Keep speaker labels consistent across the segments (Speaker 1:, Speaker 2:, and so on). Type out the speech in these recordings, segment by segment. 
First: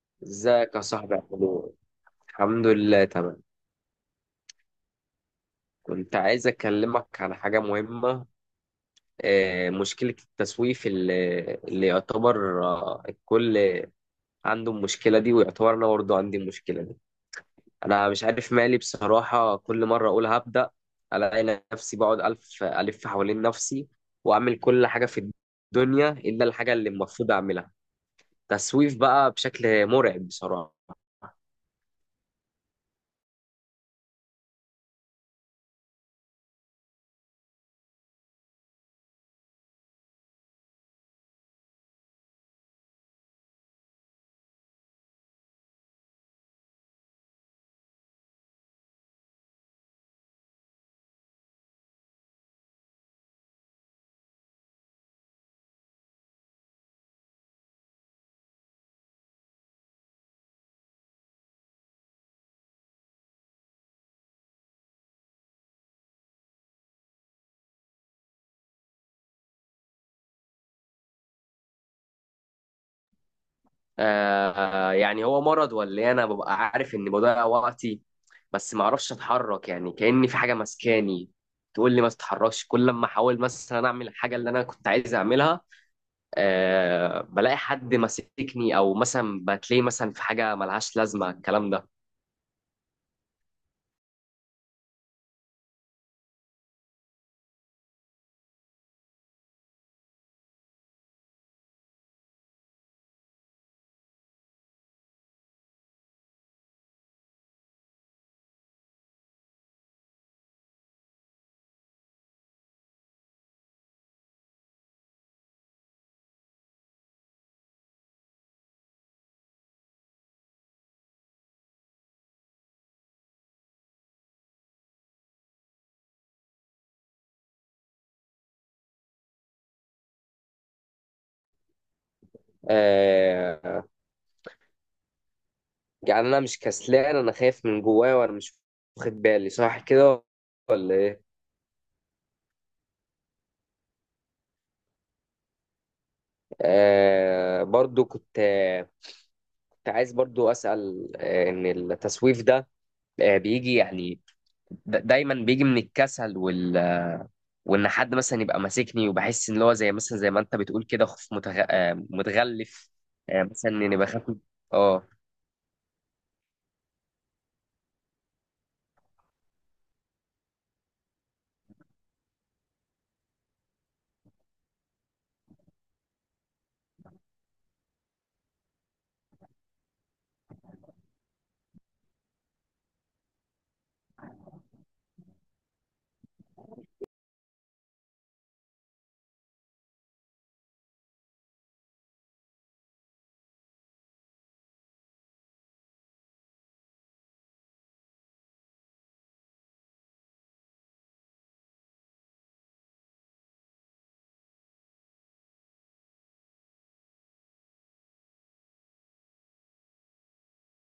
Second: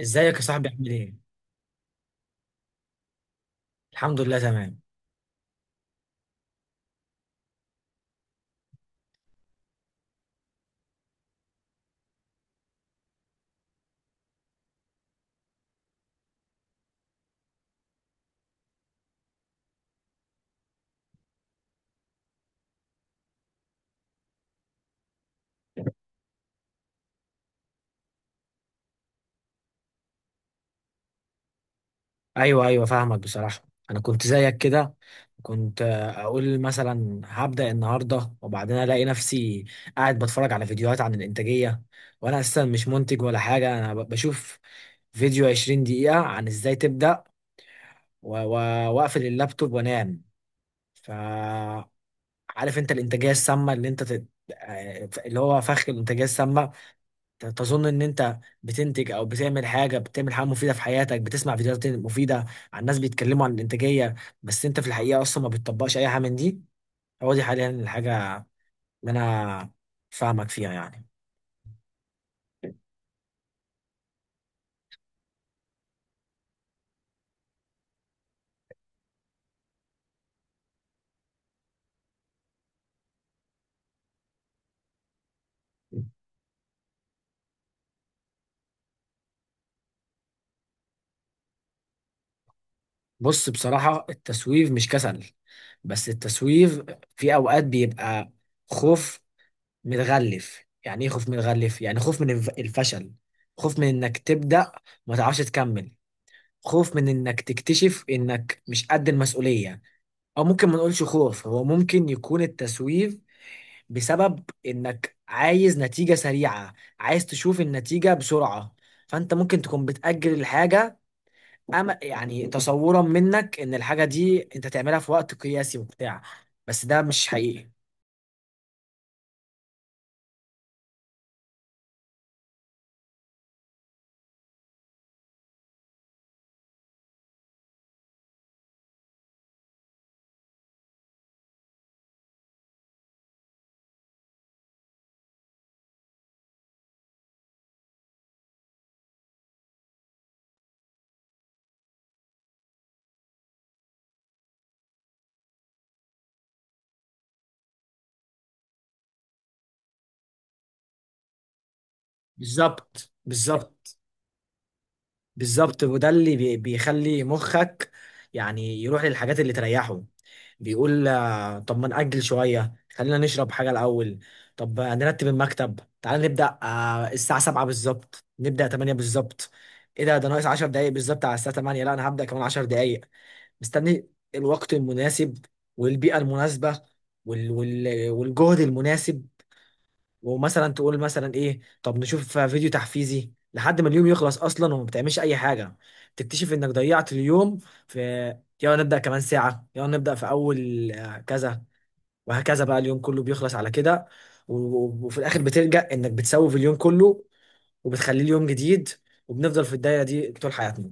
Speaker 1: ازيك يا صاحبي،
Speaker 2: ازيك يا
Speaker 1: عامل
Speaker 2: صاحبي
Speaker 1: ايه؟
Speaker 2: عامل ايه؟ الحمد لله تمام.
Speaker 1: الحمد لله تمام.
Speaker 2: كنت عايز اكلمك على حاجة مهمة. مشكلة التسويف اللي يعتبر، الكل عنده المشكلة دي، ويعتبر انا برضه عندي المشكلة دي. انا مش عارف مالي بصراحة، كل مرة اقول هبدأ الاقي نفسي بقعد الف الف حوالين نفسي، واعمل كل حاجة في الدنيا الا الحاجة اللي المفروض اعملها. تسويف بقى بشكل مرعب بصراحة.
Speaker 1: ايوه ايوه، فاهمك بصراحه. انا كنت زيك كده. كنت اقول مثلا هبدا النهارده، وبعدين الاقي نفسي قاعد بتفرج على فيديوهات عن الانتاجيه، وانا اساسا مش منتج ولا حاجه. انا بشوف فيديو 20 دقيقه عن ازاي تبدا، واقفل اللابتوب وانام. فعارف انت الانتاجيه السامه اللي انت تت... آه، اللي هو فخ الانتاجيه السامه. تظن ان انت بتنتج او بتعمل حاجه مفيده في حياتك، بتسمع فيديوهات مفيده عن ناس بيتكلموا عن الانتاجيه، بس انت في الحقيقه اصلا ما بتطبقش اي حاجه من دي. هو دي حاليا الحاجه اللي انا فاهمك فيها يعني.
Speaker 2: آه، يعني هو مرض ولا إيه؟ انا ببقى عارف اني بضيع وقتي، بس ما اعرفش اتحرك، يعني كأني في حاجه ماسكاني تقول لي ما تتحركش. كل لما احاول مثلا اعمل الحاجه اللي انا كنت عايز اعملها، آه، بلاقي حد ماسكني، او مثلا بتلاقي مثلا في حاجه ملهاش لازمه الكلام ده.
Speaker 1: بص، بصراحه التسويف مش كسل. بس التسويف في اوقات بيبقى خوف متغلف. يعني ايه خوف متغلف؟ يعني خوف من الفشل، خوف من انك تبدا وما تعرفش تكمل، خوف من انك تكتشف انك مش قد المسؤوليه. او ممكن ما نقولش خوف، هو ممكن يكون التسويف بسبب انك عايز نتيجة سريعة، عايز تشوف النتيجة بسرعة. فانت ممكن تكون بتأجل الحاجة، أما يعني تصورا منك ان الحاجة دي انت تعملها في وقت قياسي وبتاع. بس ده مش حقيقي.
Speaker 2: آه، يعني انا مش كسلان، انا خايف من جوايا وانا مش واخد بالي، صح كده ولا ايه؟ آه، برضو كنت عايز برضو اسال، ان التسويف ده، بيجي يعني دايما بيجي من الكسل وان حد مثلا يبقى ماسكني، وبحس ان هو زي مثلا زي ما انت بتقول كده، خوف متغلف.
Speaker 1: بالظبط،
Speaker 2: مثلا اني
Speaker 1: بالظبط،
Speaker 2: اه.
Speaker 1: بالظبط. وده اللي بيخلي مخك يعني يروح للحاجات اللي تريحه. بيقول طب ما نأجل شوية، خلينا نشرب حاجة الأول. طب نرتب المكتب. تعال نبدأ الساعة 7 بالظبط، نبدأ 8 بالظبط. ايه ده ناقص 10 دقايق بالظبط على الساعة 8. لا، انا هبدأ كمان 10 دقايق. مستني الوقت المناسب والبيئة المناسبة والجهد المناسب. ومثلا تقول مثلا ايه، طب نشوف فيديو تحفيزي لحد ما اليوم يخلص اصلا وما بتعملش اي حاجه. تكتشف انك ضيعت اليوم في. يلا نبدا كمان ساعه، يلا نبدا في اول كذا. وهكذا بقى اليوم كله بيخلص على كده. وفي الاخر بتلجأ انك بتسوف اليوم كله، وبتخليه اليوم جديد، وبنفضل في الدايره دي طول حياتنا.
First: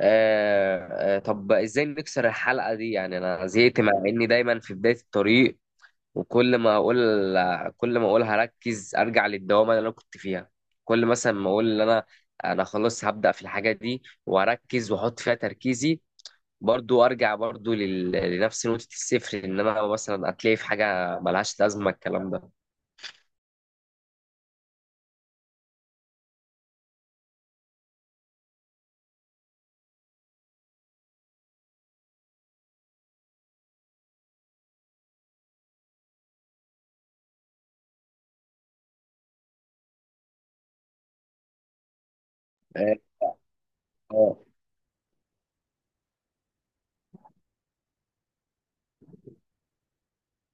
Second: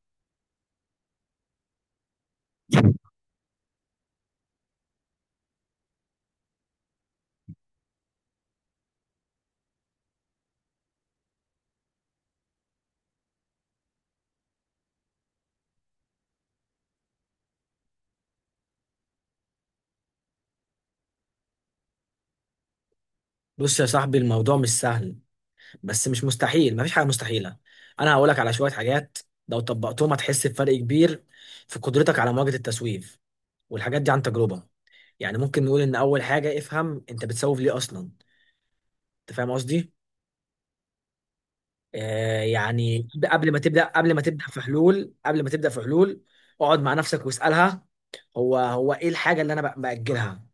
Speaker 2: آه، طب ازاي نكسر الحلقة دي؟ يعني انا زهقت، مع اني دايما في بداية الطريق. وكل ما اقول، كل ما اقول هركز ارجع للدوامة اللي انا كنت فيها. كل مثلا ما اقول ان انا خلاص هبدأ في الحاجة دي واركز واحط فيها تركيزي، برضو ارجع برضو لنفس نقطة الصفر، ان انا مثلا هتلاقي في حاجة ملهاش لازمة الكلام ده.
Speaker 1: بص يا صاحبي، الموضوع مش سهل، بس مش مستحيل، مفيش حاجة مستحيلة. أنا هقولك على شوية حاجات لو طبقتهم هتحس بفرق كبير في قدرتك على مواجهة التسويف، والحاجات دي عن تجربة. يعني ممكن نقول ان اول حاجة، افهم انت بتسوف ليه اصلا. انت فاهم قصدي؟ آه،
Speaker 2: آه.
Speaker 1: يعني قبل ما تبدأ، قبل ما
Speaker 2: آه.
Speaker 1: تبدأ في حلول، قبل ما تبدأ في حلول، اقعد مع نفسك واسألها، هو ايه الحاجة اللي انا بأجلها؟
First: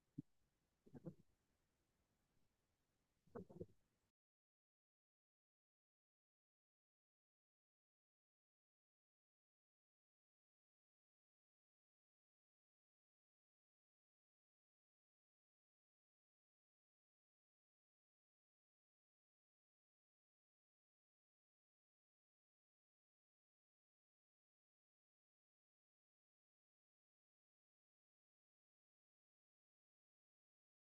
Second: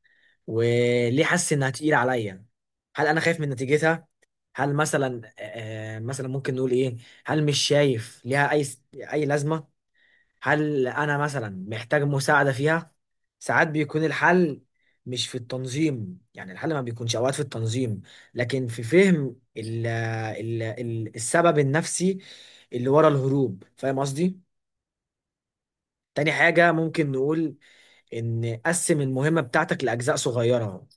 Speaker 1: وليه حاسس انها تقيلة عليا؟ هل انا خايف من نتيجتها؟ هل مثلا، مثلا ممكن نقول ايه، هل مش شايف ليها اي لازمة؟ هل انا مثلا محتاج مساعده فيها؟ ساعات بيكون الحل مش في التنظيم، يعني الحل ما بيكونش اوقات في التنظيم، لكن في فهم ال ال ال السبب النفسي اللي ورا الهروب. فاهم قصدي؟ تاني حاجه ممكن نقول ان قسم المهمه بتاعتك لاجزاء صغيره.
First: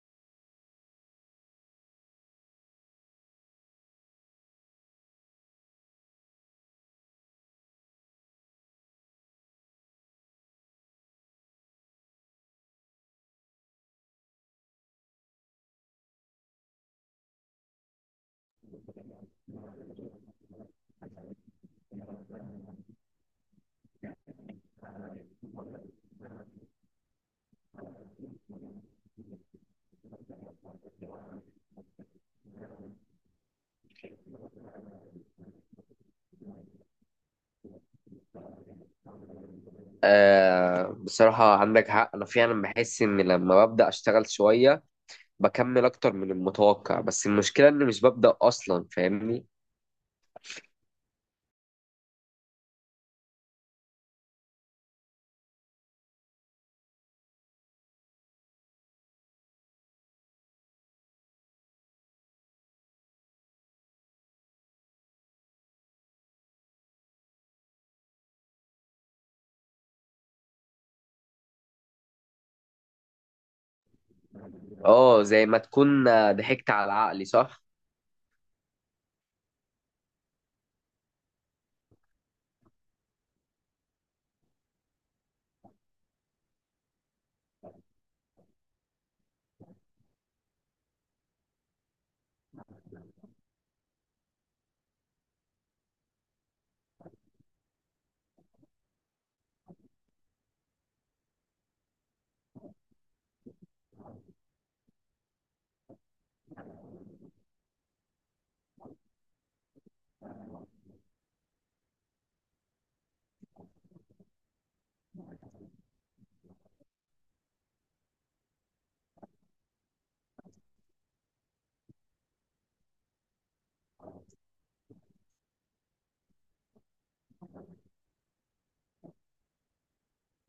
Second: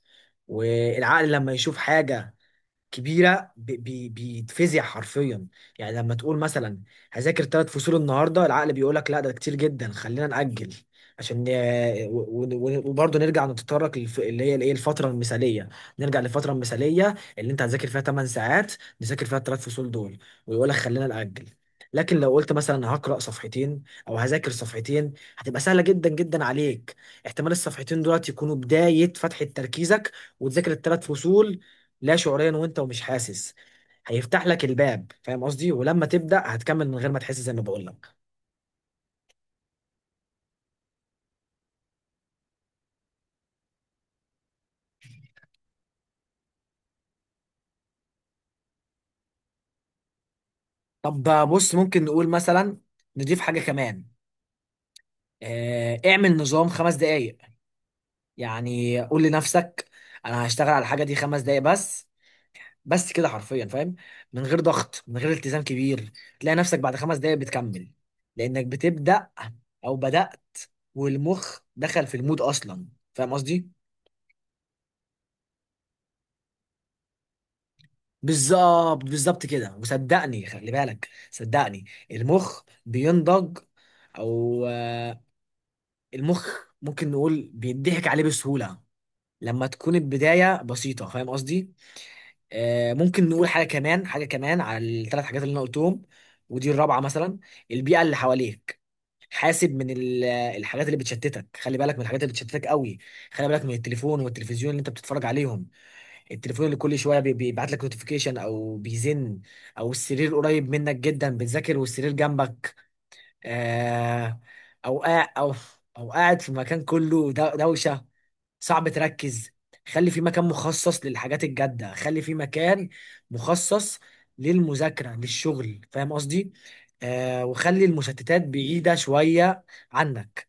Speaker 1: والعقل لما يشوف حاجه كبيره بيتفزع حرفيا. يعني لما تقول مثلا هذاكر ثلاث فصول النهارده، العقل بيقول لك لا ده كتير جدا، خلينا نأجل. عشان وبرضه نرجع نتطرق اللي هي الايه الفتره المثاليه. نرجع للفتره المثاليه اللي انت هتذاكر فيها 8 ساعات، نذاكر فيها الثلاث فصول دول، ويقول لك خلينا نأجل. لكن لو قلت مثلا هقرأ صفحتين او هذاكر صفحتين، هتبقى سهله جدا جدا عليك. احتمال الصفحتين دولت يكونوا بدايه فتحه تركيزك وتذاكر الثلاث فصول لا شعوريا، وانت ومش حاسس هيفتح لك الباب. فاهم قصدي؟ ولما تبدأ هتكمل من غير ما تحس زي ما بقول لك.
Speaker 2: بصراحة عندك حق، انا فعلا بحس ان لما ببدأ اشتغل شوية بكمل اكتر من المتوقع، بس المشكلة اني مش ببدأ اصلا، فاهمني؟
Speaker 1: طب، بص، ممكن نقول مثلا نضيف حاجة كمان. اعمل نظام 5 دقايق. يعني قول لنفسك انا هشتغل على الحاجة دي 5 دقايق بس، بس كده حرفيا، فاهم؟ من غير ضغط، من غير التزام كبير. تلاقي نفسك بعد 5 دقايق بتكمل، لأنك بتبدأ أو بدأت، والمخ دخل في المود أصلا. فاهم قصدي؟
Speaker 2: اه، زي ما تكون ضحكت على عقلي، صح.
Speaker 1: بالظبط، بالظبط كده. وصدقني، خلي بالك، صدقني، المخ بينضج. او المخ ممكن نقول بيضحك عليه بسهولة لما تكون البداية بسيطة. فاهم قصدي؟ ممكن نقول حاجة كمان على الثلاث حاجات اللي انا قلتهم. ودي الرابعة مثلا، البيئة اللي حواليك. حاسب من الحاجات اللي بتشتتك، خلي بالك من الحاجات اللي بتشتتك قوي. خلي بالك من التليفون والتلفزيون اللي انت بتتفرج عليهم، التليفون اللي كل شويه بيبعت لك نوتيفيكيشن او بيزن، او السرير قريب منك جدا، بتذاكر والسرير جنبك. آه، او قاعد، او قاعد في مكان كله دوشه، صعب تركز. خلي في مكان مخصص للحاجات الجاده، خلي في مكان مخصص للمذاكره، للشغل. فاهم قصدي؟ آه، وخلي المشتتات بعيده شويه عنك.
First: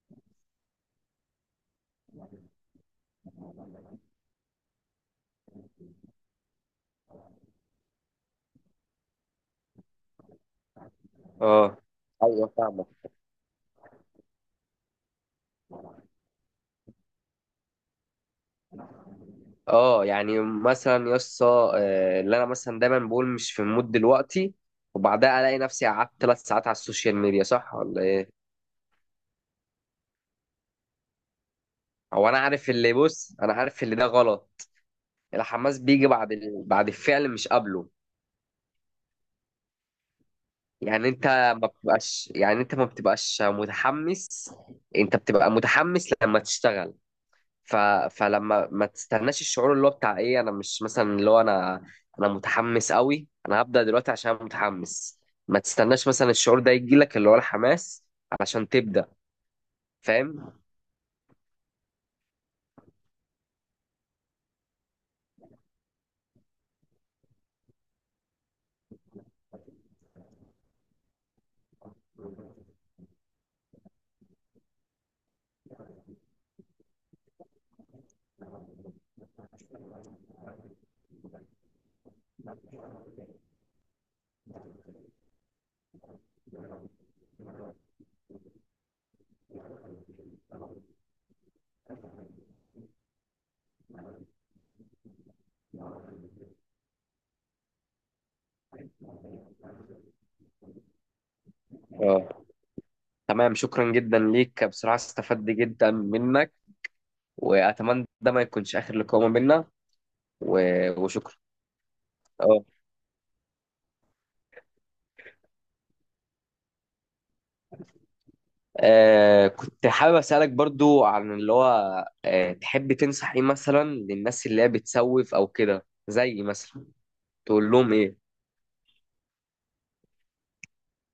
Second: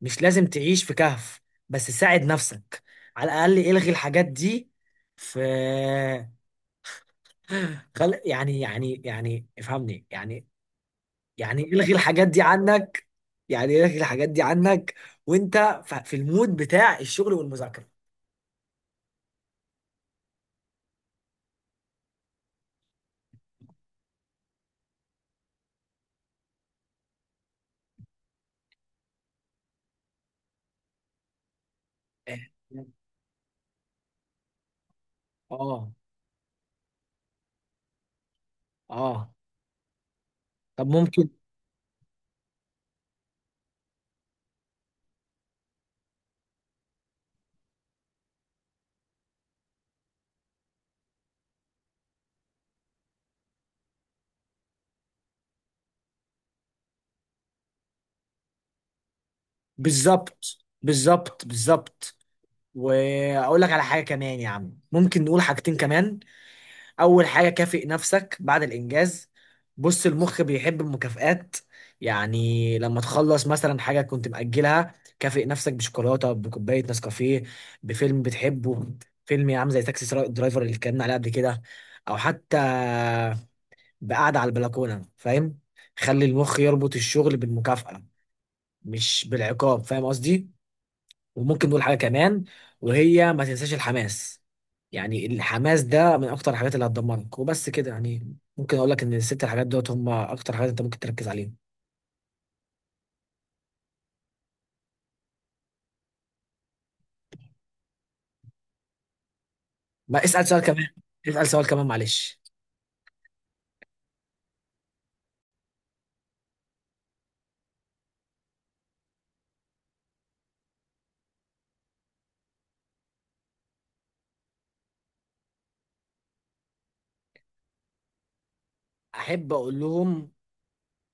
Speaker 1: مش لازم تعيش في كهف، بس ساعد نفسك. على الاقل الغي الحاجات دي في، خل يعني، يعني، يعني افهمني يعني، يعني
Speaker 2: اه،
Speaker 1: الغي الحاجات دي
Speaker 2: ايوه فاهمك.
Speaker 1: عنك. يعني الغي الحاجات دي عنك وانت في المود بتاع الشغل والمذاكره.
Speaker 2: اه، يعني مثلا يسطا، اللي انا مثلا دايما بقول مش في المود دلوقتي، وبعدها الاقي نفسي قعدت 3 ساعات على السوشيال ميديا، صح ولا؟ هو انا عارف اللي، بص انا عارف اللي ده غلط. الحماس
Speaker 1: اه،
Speaker 2: بيجي بعد بعد الفعل مش قبله.
Speaker 1: اه، طب
Speaker 2: يعني انت
Speaker 1: ممكن.
Speaker 2: ما بتبقاش، يعني انت ما بتبقاش متحمس، انت بتبقى متحمس لما تشتغل. ف... فلما ما تستناش الشعور اللي هو بتاع ايه، انا مش مثلا اللي هو انا متحمس قوي انا هبدأ دلوقتي عشان أنا متحمس، ما تستناش مثلا الشعور ده يجي لك، اللي هو الحماس، علشان تبدأ. فاهم.
Speaker 1: بالظبط، بالظبط، بالظبط. واقول لك على حاجه كمان يا عم، ممكن نقول حاجتين كمان. اول حاجه، كافئ نفسك بعد الانجاز. بص، المخ بيحب المكافآت. يعني لما تخلص مثلا حاجه كنت مأجلها، كافئ نفسك بشوكولاته، بكوبايه نسكافيه، بفيلم بتحبه. فيلم يا عم زي تاكسي درايفر اللي اتكلمنا عليه قبل كده، او حتى بقعده على البلكونه، فاهم؟ خلي المخ يربط الشغل بالمكافأة، مش بالعقاب. فاهم قصدي؟ وممكن نقول حاجة كمان وهي ما تنساش الحماس. يعني الحماس ده من أكتر الحاجات اللي هتدمرك. وبست كده، يعني ممكن أقول لك إن الست حاجات دوت هم أكتر حاجات أنت ممكن تركز عليهم.
Speaker 2: اه، تمام، شكرا جدا ليك بصراحة، استفدت جدا منك، واتمنى ده ما يكونش اخر لقاء ما بيننا.
Speaker 1: ما اسأل سؤال كمان،
Speaker 2: وشكرا.
Speaker 1: اسأل سؤال كمان، معلش.
Speaker 2: اه. كنت حابب اسالك برضو عن اللي هو، تحب تنصح ايه مثلا للناس اللي هي بتسوف او كده، زي مثلا تقول لهم ايه؟
Speaker 1: أحب أقول لهم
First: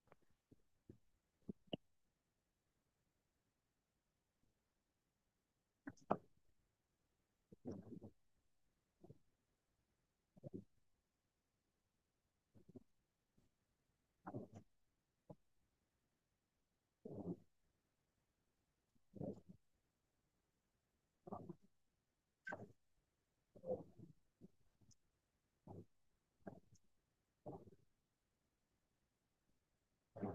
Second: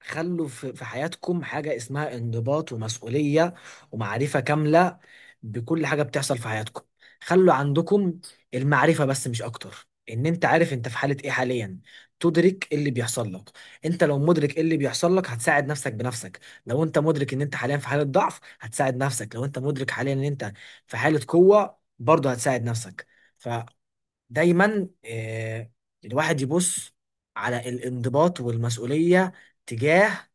Speaker 1: خلوا في حياتكم حاجة اسمها انضباط ومسؤولية، ومعرفة كاملة بكل حاجة بتحصل في حياتكم. خلوا عندكم المعرفة بس، مش أكتر، إن أنت عارف أنت في حالة إيه حاليا، تدرك إيه اللي بيحصل لك. أنت لو مدرك إيه اللي بيحصل لك، هتساعد نفسك بنفسك. لو أنت مدرك إن أنت حاليا في حالة ضعف، هتساعد نفسك، لو أنت مدرك حاليا إن أنت في حالة قوة برضه هتساعد نفسك. فدايما الواحد يبص على الانضباط والمسؤولية تجاه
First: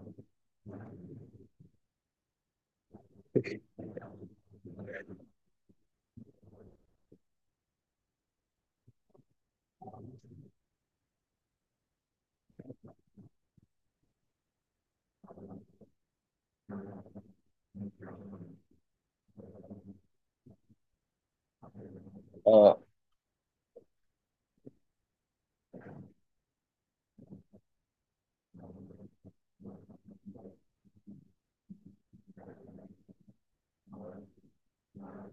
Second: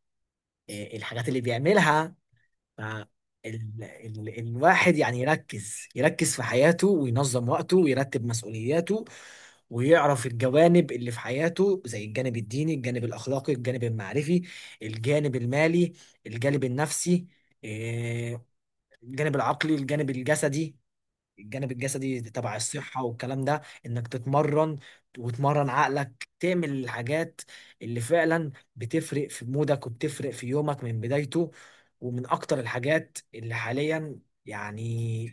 Speaker 1: إيه الحاجات اللي بيعملها. ف الواحد يعني يركز في حياته وينظم وقته ويرتب مسؤولياته، ويعرف الجوانب اللي في حياته زي الجانب الديني، الجانب الأخلاقي، الجانب المعرفي، الجانب المالي، الجانب النفسي، إيه، الجانب العقلي، الجانب الجسدي. الجانب الجسدي تبع
Speaker 2: اه.
Speaker 1: الصحة والكلام ده انك تتمرن وتمرن عقلك، تعمل الحاجات اللي فعلا بتفرق في مودك وبتفرق في يومك من بدايته. ومن اكتر الحاجات اللي حاليا يعني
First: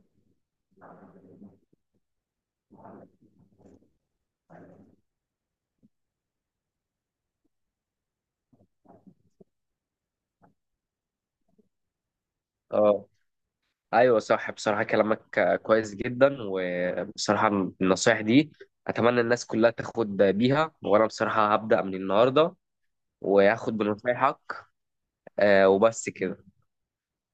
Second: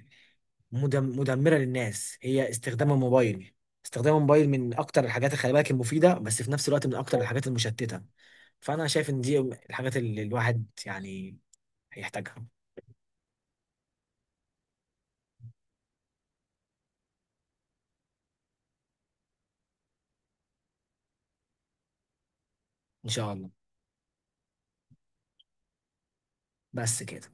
Speaker 1: مدمرة للناس هي استخدام الموبايل. استخدام الموبايل من اكتر الحاجات اللي خلي بالك المفيدة، بس في نفس الوقت من اكتر الحاجات المشتتة. فانا شايف ان دي الحاجات اللي الواحد يعني هيحتاجها.
Speaker 2: اه. ايوه صح، بصراحه كلامك كويس جدا. وبصراحه النصايح دي اتمنى الناس كلها تاخد بيها، وانا بصراحه هبدا من النهارده
Speaker 1: ان شاء الله.
Speaker 2: وهاخد بنصايحك. وبس كده.
Speaker 1: بس كده.